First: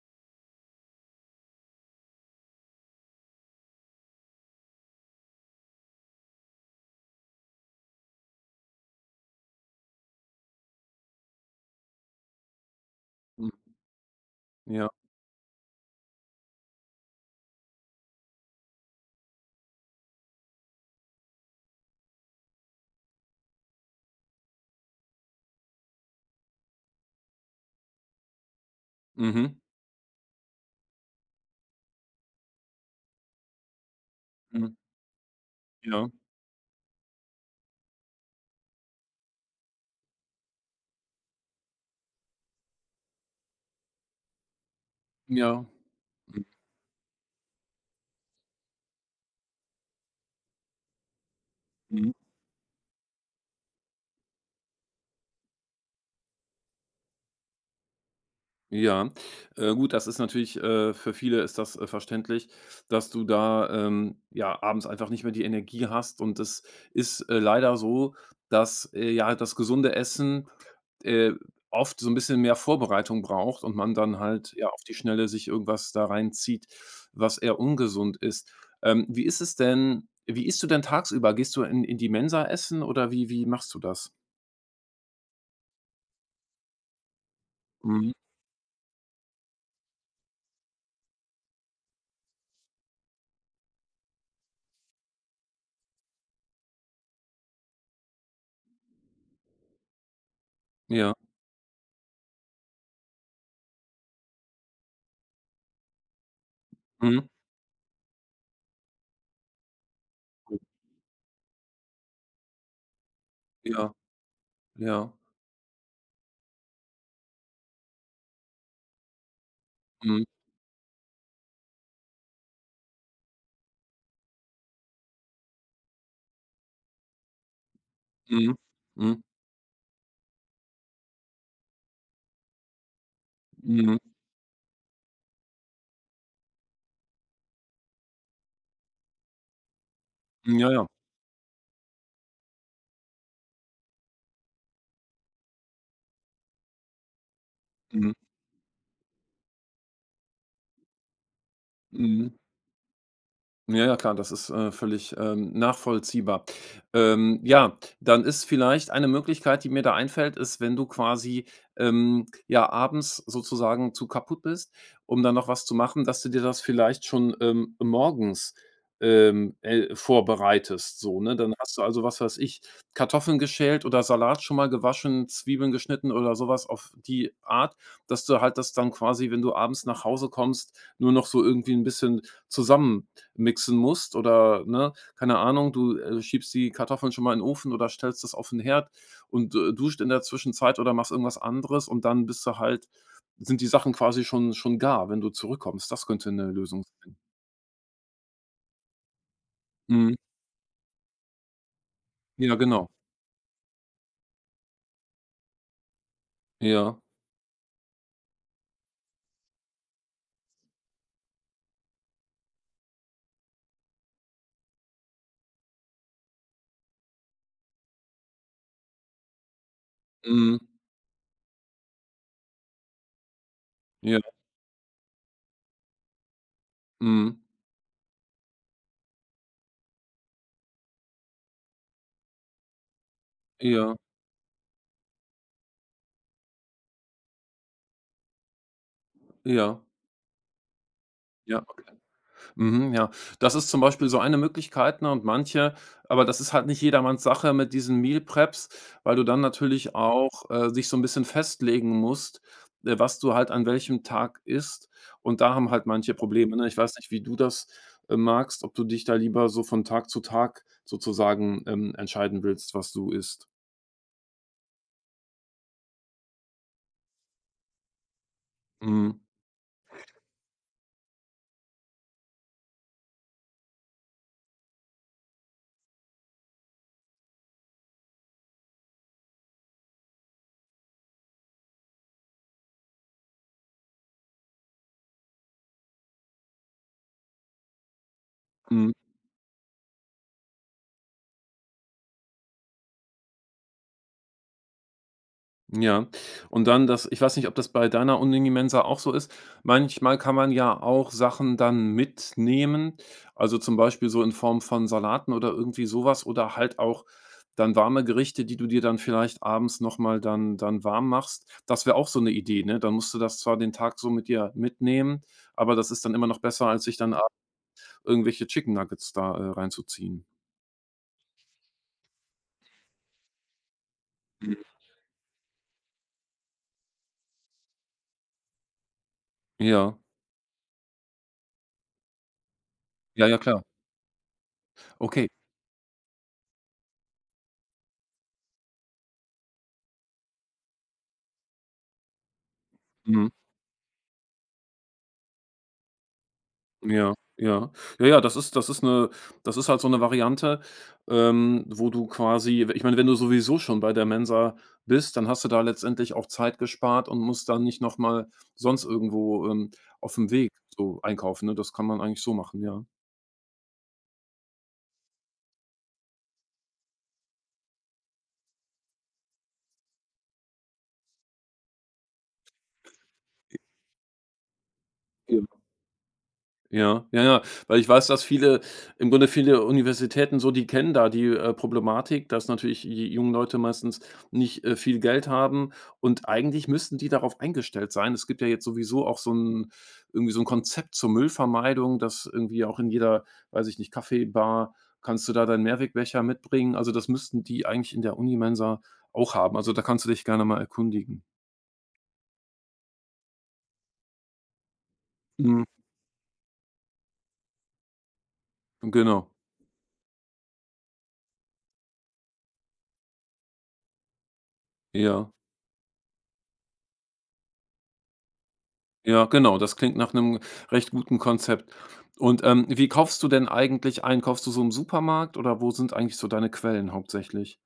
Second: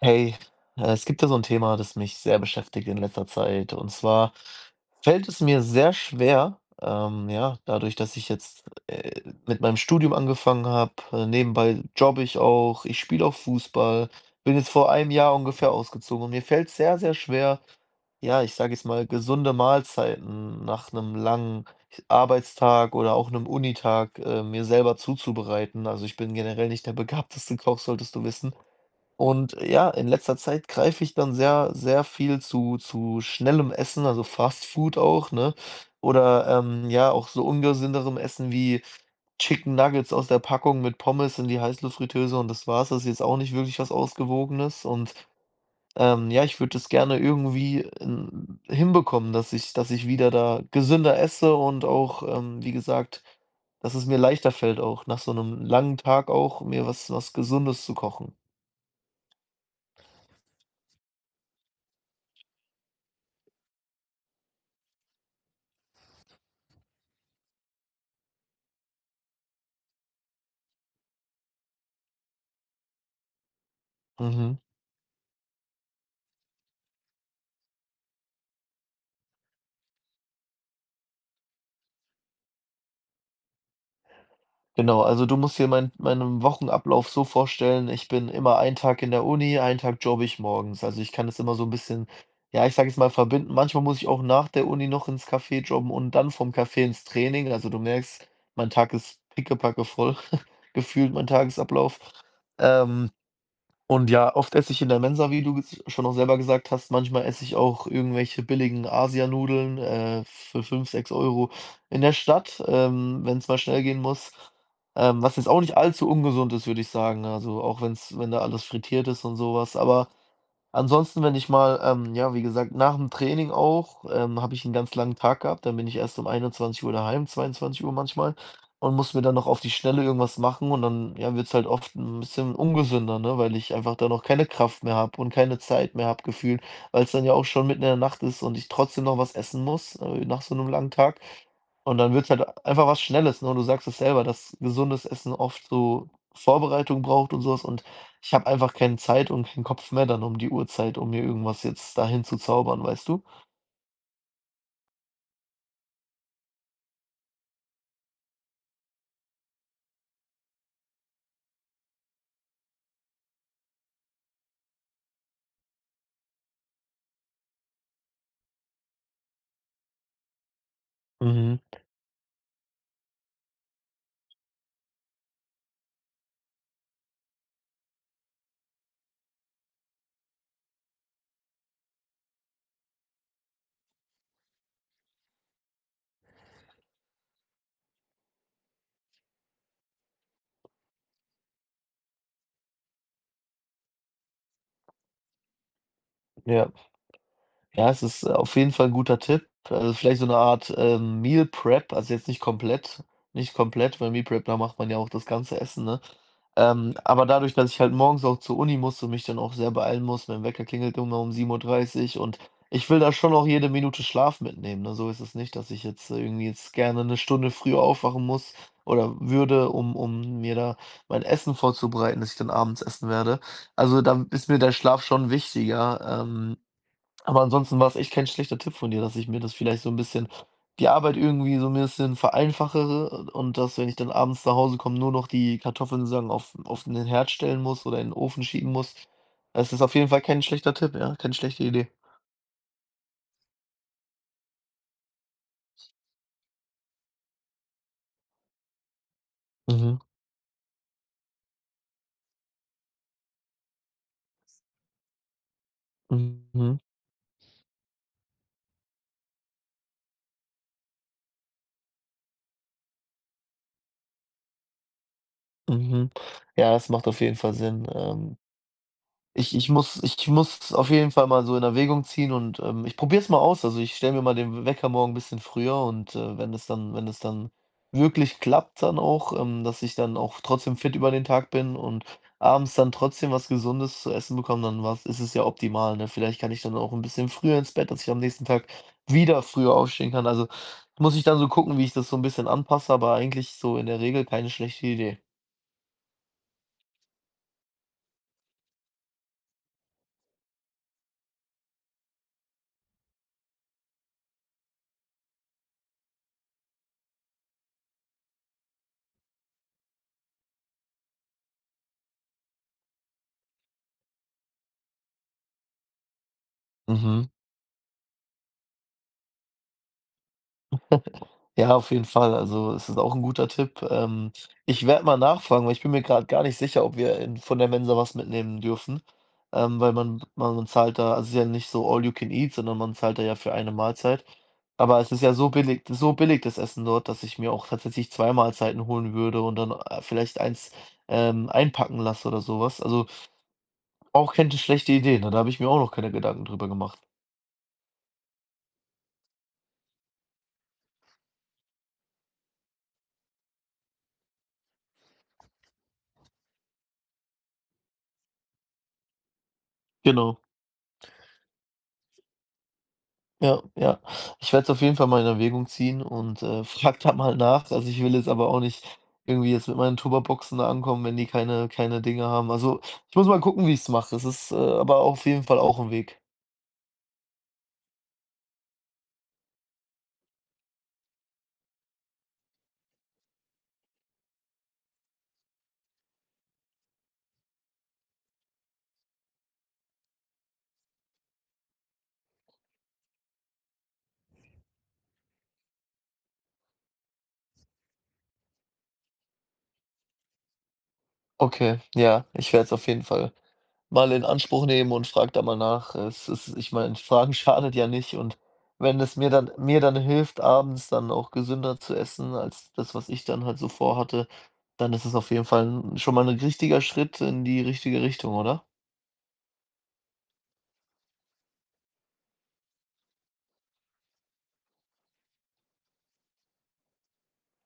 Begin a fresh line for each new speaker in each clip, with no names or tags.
Hey, es gibt ja so ein Thema, das mich sehr beschäftigt in letzter Zeit. Und zwar fällt es mir sehr schwer, ja, dadurch, dass ich jetzt, mit meinem Studium angefangen habe, nebenbei jobbe ich auch, ich spiele auch
Hm,
Fußball, bin jetzt
ja.
vor einem Jahr ungefähr ausgezogen und mir fällt's sehr, sehr schwer, ja, ich sage jetzt mal, gesunde Mahlzeiten nach einem langen Arbeitstag oder auch einem Unitag, mir selber zuzubereiten. Also, ich bin generell nicht der begabteste Koch, solltest du wissen.
Mhm.
Und ja, in letzter Zeit greife ich dann sehr, sehr viel zu schnellem Essen, also Fast
Mhm.
Food auch, ne?
Ja.
Oder ja, auch so ungesünderem Essen wie Chicken Nuggets aus der Packung mit Pommes in die Heißluftfritteuse und das war's. Das ist jetzt auch nicht wirklich was Ausgewogenes. Und
Ja. Mhm.
ja, ich würde das gerne irgendwie hinbekommen, dass ich wieder da gesünder esse und
Mhm.
auch, wie gesagt, dass es mir leichter fällt, auch nach so einem langen Tag auch mir was, was Gesundes zu kochen.
Ja. Gut, das ist natürlich, für viele ist das, verständlich, dass du da, ja, abends einfach nicht mehr die Energie hast und es ist, leider so, dass, ja, das gesunde Essen, äh, oft so ein bisschen mehr Vorbereitung braucht und man dann halt,
Mhm.
ja, auf die Schnelle sich irgendwas da reinzieht, was eher ungesund ist. Wie ist es denn wie isst du denn tagsüber? Gehst du in die Mensa essen oder wie machst du das?
Genau, also du musst dir meinen Wochenablauf so vorstellen, ich
Mhm.
bin immer einen Tag in der Uni, einen Tag jobbe ich morgens. Also ich kann das immer so ein bisschen, ja, ich sage jetzt mal, verbinden. Manchmal muss ich auch nach der Uni noch ins Café jobben und dann vom Café ins Training. Also du merkst, mein Tag ist pickepacke voll, gefühlt
Ja.
mein Tagesablauf. Ähm und ja, oft esse ich in der Mensa, wie du ges schon auch selber gesagt hast. Manchmal
Mhm.
esse ich auch irgendwelche billigen Asianudeln, für 5-6 Euro in der Stadt, wenn es mal schnell
Ja,
gehen muss.
ja.
Was jetzt auch nicht allzu ungesund ist, würde ich sagen. Also, auch wenn da alles frittiert ist und sowas. Aber
Mhm.
ansonsten, wenn ich mal, ja, wie gesagt, nach dem Training auch, habe ich einen ganz langen Tag gehabt, dann bin ich erst um 21 Uhr daheim, 22 Uhr manchmal,
Mhm.
und muss
Mhm.
mir dann noch auf die Schnelle irgendwas machen, und dann, ja, wird's halt oft ein bisschen ungesünder, ne, weil ich einfach
Mhm.
dann noch keine Kraft mehr habe und keine Zeit mehr habe gefühlt, weil es dann ja auch schon mitten in der Nacht ist und ich trotzdem noch was essen muss, nach so einem
Ja, ja.
langen Tag. Und dann wird's halt einfach was Schnelles, ne? Und du sagst es selber, dass gesundes Essen oft so Vorbereitung braucht und so was, und
Mhm.
ich habe einfach keine Zeit und keinen Kopf mehr dann um die Uhrzeit, um mir irgendwas jetzt dahin
Mhm.
zu zaubern, weißt du?
Ja, ja, klar, das ist, völlig, nachvollziehbar. Ja, dann ist vielleicht eine Möglichkeit, die mir da einfällt, ist, wenn du quasi, ja, abends sozusagen zu kaputt bist, um dann noch was zu machen, dass du dir das vielleicht schon, morgens, vorbereitest, so, ne? Dann
Mhm,
hast du also, was weiß ich, Kartoffeln geschält oder Salat schon mal gewaschen, Zwiebeln geschnitten oder sowas auf die Art, dass du halt das dann quasi, wenn du abends nach Hause kommst, nur noch so irgendwie ein bisschen zusammen mixen musst oder, ne, keine Ahnung, du, schiebst die Kartoffeln schon mal in den Ofen oder stellst das auf den Herd und, duscht in der Zwischenzeit oder machst irgendwas anderes und dann bist du halt sind die Sachen quasi schon gar, wenn du zurückkommst. Das könnte eine
ja.
Lösung sein.
Ja, es ist auf jeden Fall ein guter Tipp. Also,
Mhm.
vielleicht so eine Art, Meal Prep, also, jetzt nicht
Ja, genau.
komplett nicht komplett, weil Meal Prep, da macht man ja auch das ganze Essen, ne? Ähm,
Ja.
aber dadurch, dass ich halt morgens auch zur Uni muss und mich dann auch sehr beeilen muss, mein Wecker klingelt immer um 7:30 Uhr und ich will da schon auch jede Minute Schlaf mitnehmen, ne? So ist es nicht, dass ich jetzt, irgendwie jetzt gerne eine Stunde früher aufwachen muss oder würde, um mir
Mhm.
da mein Essen vorzubereiten, das ich dann abends essen werde. Also,
Ja.
da ist mir der Schlaf schon wichtiger,
Mhm.
aber ansonsten war es echt kein schlechter Tipp von dir, dass ich mir das vielleicht so ein bisschen die Arbeit irgendwie so ein bisschen vereinfache und dass, wenn
Ja.
ich dann abends nach Hause komme, nur noch die Kartoffeln sozusagen auf den Herd stellen muss oder in den Ofen schieben muss. Das
Ja.
ist auf jeden Fall kein schlechter Tipp, ja, keine
Ja,
schlechte Idee.
okay. Mhm, ja. Das ist zum Beispiel so eine Möglichkeit, ne, und manche aber das ist halt nicht jedermanns Sache mit diesen Meal Preps, weil du dann natürlich
Mhm,
auch, dich so ein bisschen festlegen musst, was du halt an welchem Tag isst. Und da haben halt manche Probleme, ne? Ich
mhm,
weiß nicht, wie du das, magst, ob du dich da lieber so von Tag zu Tag sozusagen, entscheiden willst, was du isst.
mhm. Ja, das macht auf jeden Fall Sinn. ähm
Mhm,
Ich ich muss ich muss auf jeden Fall mal so in Erwägung ziehen und, ich probiere es mal aus. Also, ich stelle mir mal den Wecker morgen ein bisschen früher und, wenn es dann wirklich klappt dann auch, dass ich dann auch trotzdem fit über den Tag bin und abends dann trotzdem was Gesundes zu essen bekomme, dann war's ist es ja optimal, ne? Vielleicht kann ich dann auch ein bisschen früher ins Bett, dass ich am nächsten Tag
mhm.
wieder früher aufstehen kann. Also, muss ich dann so gucken, wie ich das so ein bisschen anpasse, aber eigentlich so in der Regel keine schlechte Idee.
Ja, und dann das ich weiß nicht, ob das bei deiner Uni-Mensa auch so ist. Manchmal kann man ja auch Sachen dann mitnehmen, also zum Beispiel so in Form von Salaten oder irgendwie sowas oder halt auch dann warme Gerichte, die du dir dann vielleicht abends noch mal dann warm machst. Das wäre auch so eine Idee, ne? Dann musst du das zwar den Tag so mit dir mitnehmen, aber das ist dann immer noch besser, als sich dann
Mhm.
irgendwelche Chicken Nuggets da, reinzuziehen.
Ja, auf jeden Fall. Also, es ist auch ein guter Tipp. Ich werde mal nachfragen, weil ich bin mir gerade gar nicht sicher, ob wir in von der Mensa was mitnehmen dürfen, weil
Ja.
man zahlt da, also, es ist ja nicht so all you can eat, sondern man zahlt da
Ja,
ja
ja,
für
klar.
eine Mahlzeit. Aber es ist
Okay.
ja so billig, so billig das Essen dort, dass ich mir auch tatsächlich 2 Mahlzeiten holen würde und dann, vielleicht eins, einpacken lasse oder sowas. Also,
Mhm.
auch keine schlechte Idee, ne? Da habe ich mir auch noch keine Gedanken drüber gemacht.
Ja, ja. Ja, ja, das ist eine, das ist halt so eine Variante, wo du quasi ich meine, wenn du sowieso schon bei der Mensa bist, dann hast du da letztendlich auch Zeit gespart und musst dann nicht noch mal sonst irgendwo, auf dem
Genau.
Weg so einkaufen, ne? Das kann man eigentlich so machen, ja.
Ja, ja. Ich werde es auf jeden Fall mal in Erwägung ziehen und, frage da mal nach. Also, ich will jetzt aber auch nicht irgendwie jetzt mit meinen Tupperboxen da ankommen, wenn die keine Dinge haben. Also, ich muss mal gucken, wie ich's mache. Es ist, aber auf jeden Fall auch ein Weg.
Ja, ja, ja. Weil ich weiß, dass viele im Grunde viele Universitäten so, die kennen da die, Problematik, dass natürlich die jungen Leute meistens nicht, viel Geld haben und eigentlich müssten die darauf eingestellt sein. Es gibt ja jetzt sowieso auch so ein irgendwie so ein Konzept zur Müllvermeidung, dass irgendwie auch in jeder, weiß ich nicht, Kaffeebar kannst du da deinen Mehrwegbecher mitbringen. Also, das müssten die eigentlich in der Unimensa auch haben. Also, da kannst du dich gerne mal erkundigen.
Okay, ja, ich werde es auf jeden Fall mal in Anspruch nehmen und frage da mal
Mhm,
nach. Es ist ich meine, fragen schadet ja nicht, und wenn es
genau,
mir dann hilft, abends dann auch gesünder zu essen als das, was ich dann halt so vorhatte, dann ist es
ja.
auf jeden Fall schon mal ein richtiger Schritt in die richtige Richtung, oder?
Ja, genau, das klingt nach einem recht guten Konzept. Und, wie kaufst du denn eigentlich ein? Kaufst du so im Supermarkt oder wo sind eigentlich so deine Quellen hauptsächlich?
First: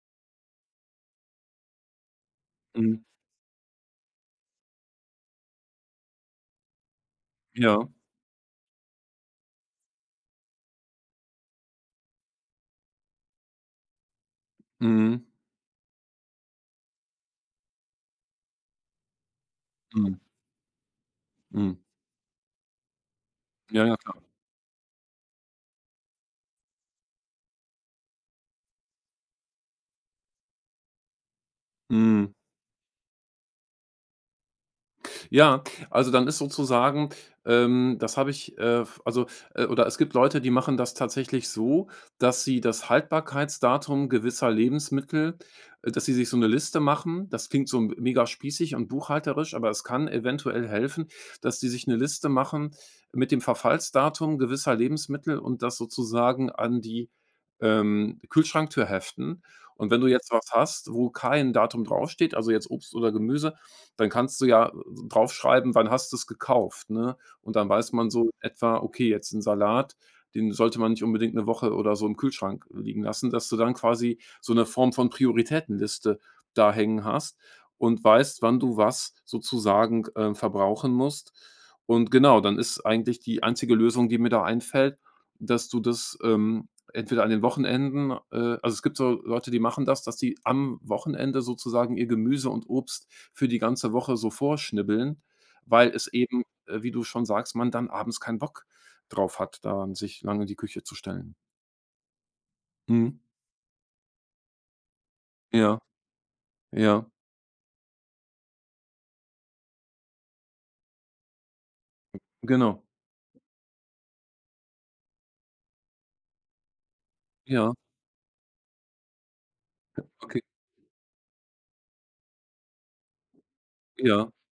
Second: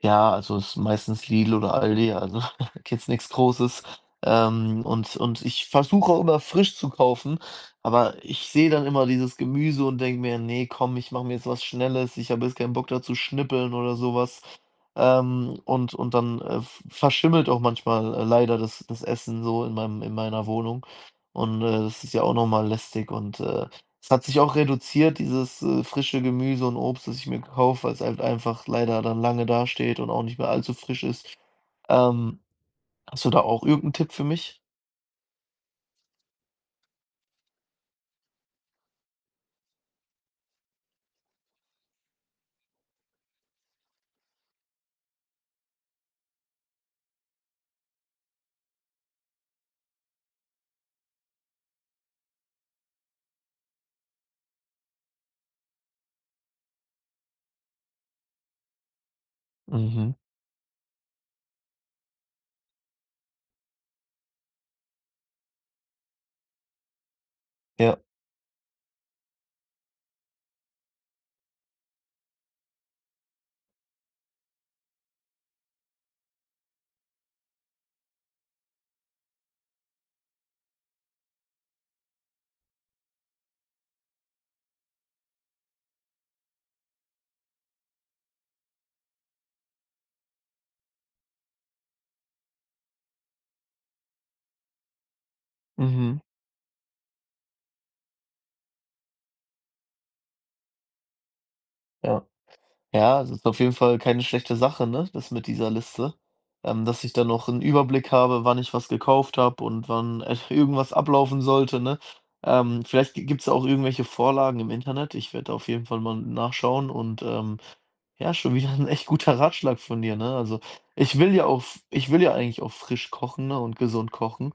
Ja, also es ist meistens Lidl oder Aldi, also
Mhm.
jetzt nichts Großes. Und ich versuche auch immer frisch zu kaufen,
Ja.
aber ich sehe dann immer dieses Gemüse und denke mir: Nee, komm, ich mache mir jetzt was Schnelles. Ich habe jetzt keinen Bock dazu schnippeln oder sowas.
Mhm.
Und dann, v verschimmelt auch manchmal, leider das Essen so in meinem in
Mhm.
meiner Wohnung, und,
Mhm.
das ist ja auch noch mal lästig, und,
Ja, ja,
es
klar.
hat sich auch reduziert, dieses, frische Gemüse und Obst, das ich mir kaufe, weil es halt einfach leider dann lange dasteht und auch nicht mehr allzu frisch ist.
Mhm.
Ähm, hast du da auch irgendeinen Tipp für mich?
Ja, also dann ist sozusagen das habe ich, f also oder es gibt Leute, die machen das tatsächlich so, dass sie das Haltbarkeitsdatum gewisser Lebensmittel dass sie sich so eine Liste machen. Das klingt so m mega spießig und buchhalterisch, aber es kann eventuell helfen, dass die sich eine Liste machen mit dem Verfallsdatum gewisser Lebensmittel und das sozusagen an die, Kühlschranktür heften. Und wenn du
Mhm.
jetzt was hast, wo kein Datum draufsteht, also jetzt Obst oder Gemüse, dann kannst du ja draufschreiben, wann hast du es gekauft, ne? Und dann weiß
Ja.
man so etwa, okay, jetzt ein Salat, den sollte man nicht unbedingt eine Woche oder so im Kühlschrank liegen lassen, dass du dann quasi so eine Form von Prioritätenliste da hängen hast und weißt, wann du was sozusagen, verbrauchen musst. Und genau, dann ist eigentlich die einzige Lösung, die mir da einfällt, dass du das, entweder an den Wochenenden also, es gibt so Leute, die machen das, dass die am Wochenende sozusagen ihr Gemüse und Obst für die ganze Woche so vorschnibbeln, weil es
Mhm.
eben, wie du schon sagst, man dann abends keinen Bock drauf hat, dann sich lange in die Küche zu stellen.
Ja.
Mhm.
Ja, es ist auf jeden Fall keine schlechte Sache, ne, das mit dieser
Ja,
Liste, dass
ja,
ich da noch einen Überblick habe, wann ich was gekauft habe und wann, irgendwas ablaufen sollte, ne?
genau.
Vielleicht gi gibt's auch irgendwelche Vorlagen im Internet. Ich werde auf jeden Fall mal nachschauen und,
Ja,
ja, schon wieder ein echt guter Ratschlag von dir, ne?
okay.
Also, ich will ja eigentlich auch frisch kochen, ne, und gesund
Ja,
kochen.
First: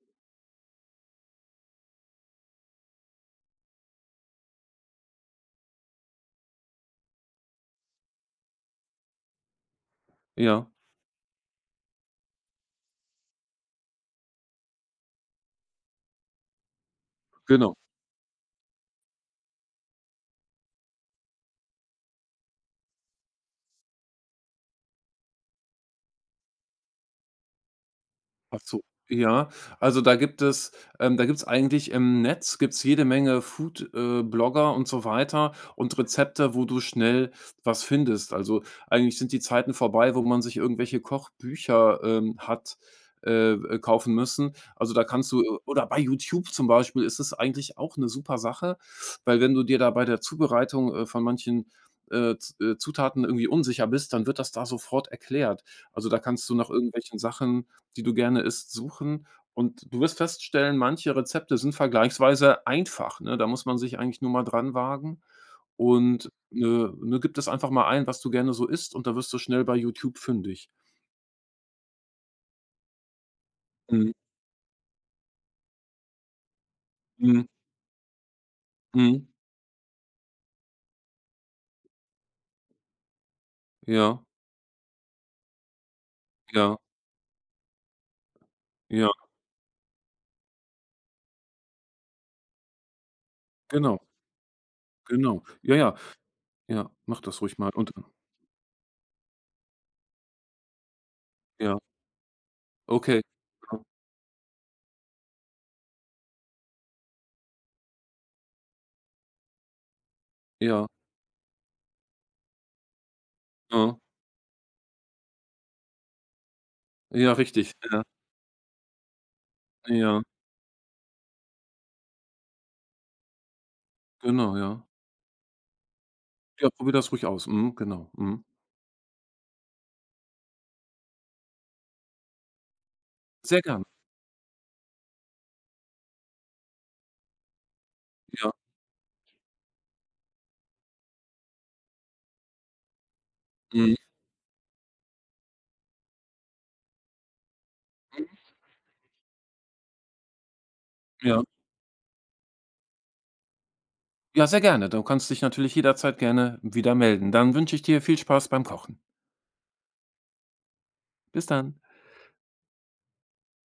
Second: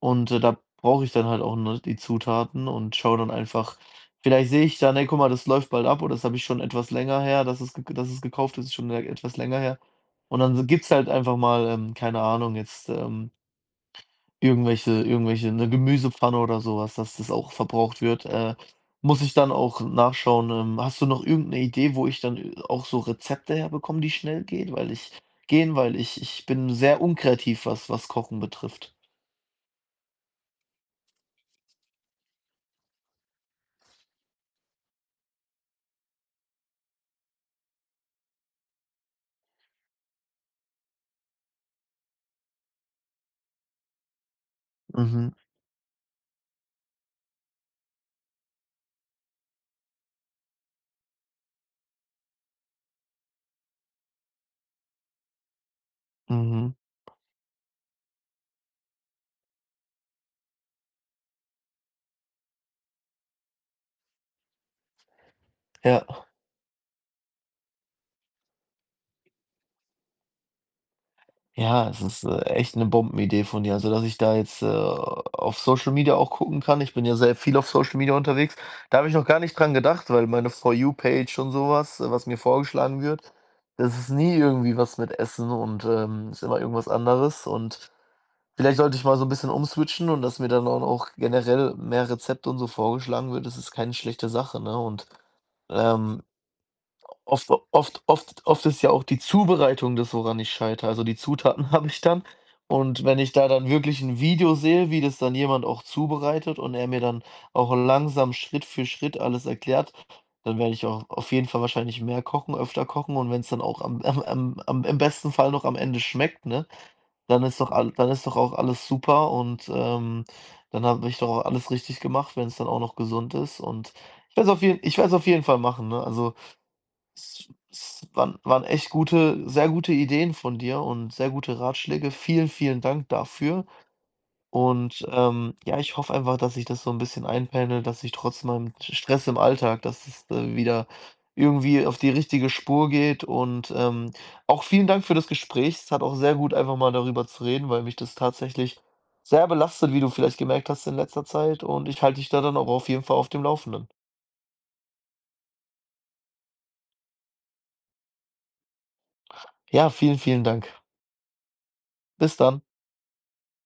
Und, da brauche ich dann halt auch nur die Zutaten und schaue dann einfach, vielleicht sehe ich dann: „Ey, guck mal, das läuft bald ab" oder das habe ich schon etwas länger her, dass es gekauft ist, ist schon e etwas länger her. Und dann
ja,
s gibt's halt einfach mal, keine Ahnung, jetzt, irgendwelche eine Gemüsepfanne oder so was, dass das auch
genau.
verbraucht wird. Muss ich dann auch nachschauen, hast du noch irgendeine Idee, wo ich dann, auch so Rezepte herbekomme, die schnell geht? Weil ich bin sehr unkreativ, was Kochen
Ach so,
betrifft.
ja. Also, da gibt es da gibt's eigentlich im Netz gibt's jede Menge Food Blogger und so weiter und Rezepte, wo du schnell was findest. Also, eigentlich sind die Zeiten vorbei, wo man sich irgendwelche Kochbücher, hat, kaufen müssen. Also, da kannst
Mhm,
du oder bei YouTube zum Beispiel ist es eigentlich auch eine super Sache, weil wenn du dir da bei der Zubereitung, von manchen, Z Zutaten irgendwie unsicher bist, dann wird das da sofort erklärt. Also, da kannst du nach
mhm.
irgendwelchen Sachen die du gerne isst, suchen und du wirst feststellen, manche Rezepte sind vergleichsweise einfach, ne? Da muss man sich eigentlich nur mal dran wagen
Ja,
und, ne, gib das einfach mal ein, was du gerne so isst und da wirst du schnell bei YouTube fündig.
ja, es ist, echt eine Bombenidee von dir. Also, dass
Mhm,
ich da jetzt, auf Social Media auch gucken kann. Ich bin ja sehr
mhm,
viel auf Social Media unterwegs. Da habe ich
mhm.
noch gar nicht dran gedacht, weil meine For You Page und sowas, was mir vorgeschlagen wird, das ist
Ja,
nie irgendwie was mit Essen und, ist immer
ja,
irgendwas anderes. Und vielleicht sollte ich
ja,
mal so ein bisschen umswitchen und dass mir dann auch generell mehr Rezepte und so vorgeschlagen wird. Das ist keine
genau,
schlechte Sache, ne? Und,
genau. Ja, ja,
ähm
ja, mach das
Oft
ruhig mal und
oft oft oft ist ja auch die Zubereitung das, woran ich scheitere. Also, die Zutaten
ja,
habe ich dann, und wenn
okay.
ich da dann wirklich 'n Video sehe, wie das dann jemand auch zubereitet und er mir dann auch langsam Schritt für Schritt alles erklärt, dann werde
Ja,
ich auch auf jeden Fall wahrscheinlich mehr kochen, öfter kochen, und wenn's dann auch
ja,
am am am am im besten Fall noch am Ende schmeckt, ne,
ja,
dann ist doch
richtig.
al
Ja,
dann ist doch auch alles super, und,
ja,
dann habe ich doch auch alles richtig gemacht, wenn's dann auch noch gesund ist, und
genau, ja.
ich werde es auf jeden Fall machen, ne? Also,
Ja, probier das ruhig aus.
es
Mhm,
es
genau,
waren
mhm.
waren echt gute, sehr gute Ideen von dir und sehr gute Ratschläge. Vielen, vielen Dank
Sehr
dafür.
gern,
Und, ja, ich hoffe einfach, dass ich das so ein bisschen einpendelt, dass ich trotz
ja,
meinem Stress im Alltag, dass es, wieder irgendwie auf die richtige Spur geht. Und,
mhm,
auch vielen Dank für das Gespräch. Es hat auch sehr gut, einfach mal darüber zu reden, weil mich das tatsächlich sehr belastet, wie du vielleicht gemerkt hast in letzter
ja.
Zeit. Und ich halte dich da dann auch auf jeden Fall auf dem Laufenden.
Ja, sehr gerne. Du kannst dich natürlich jederzeit gerne wieder melden. Dann wünsche ich dir viel Spaß beim Kochen.
Ja, vielen, vielen Dank.
Bis dann.
Bis dann.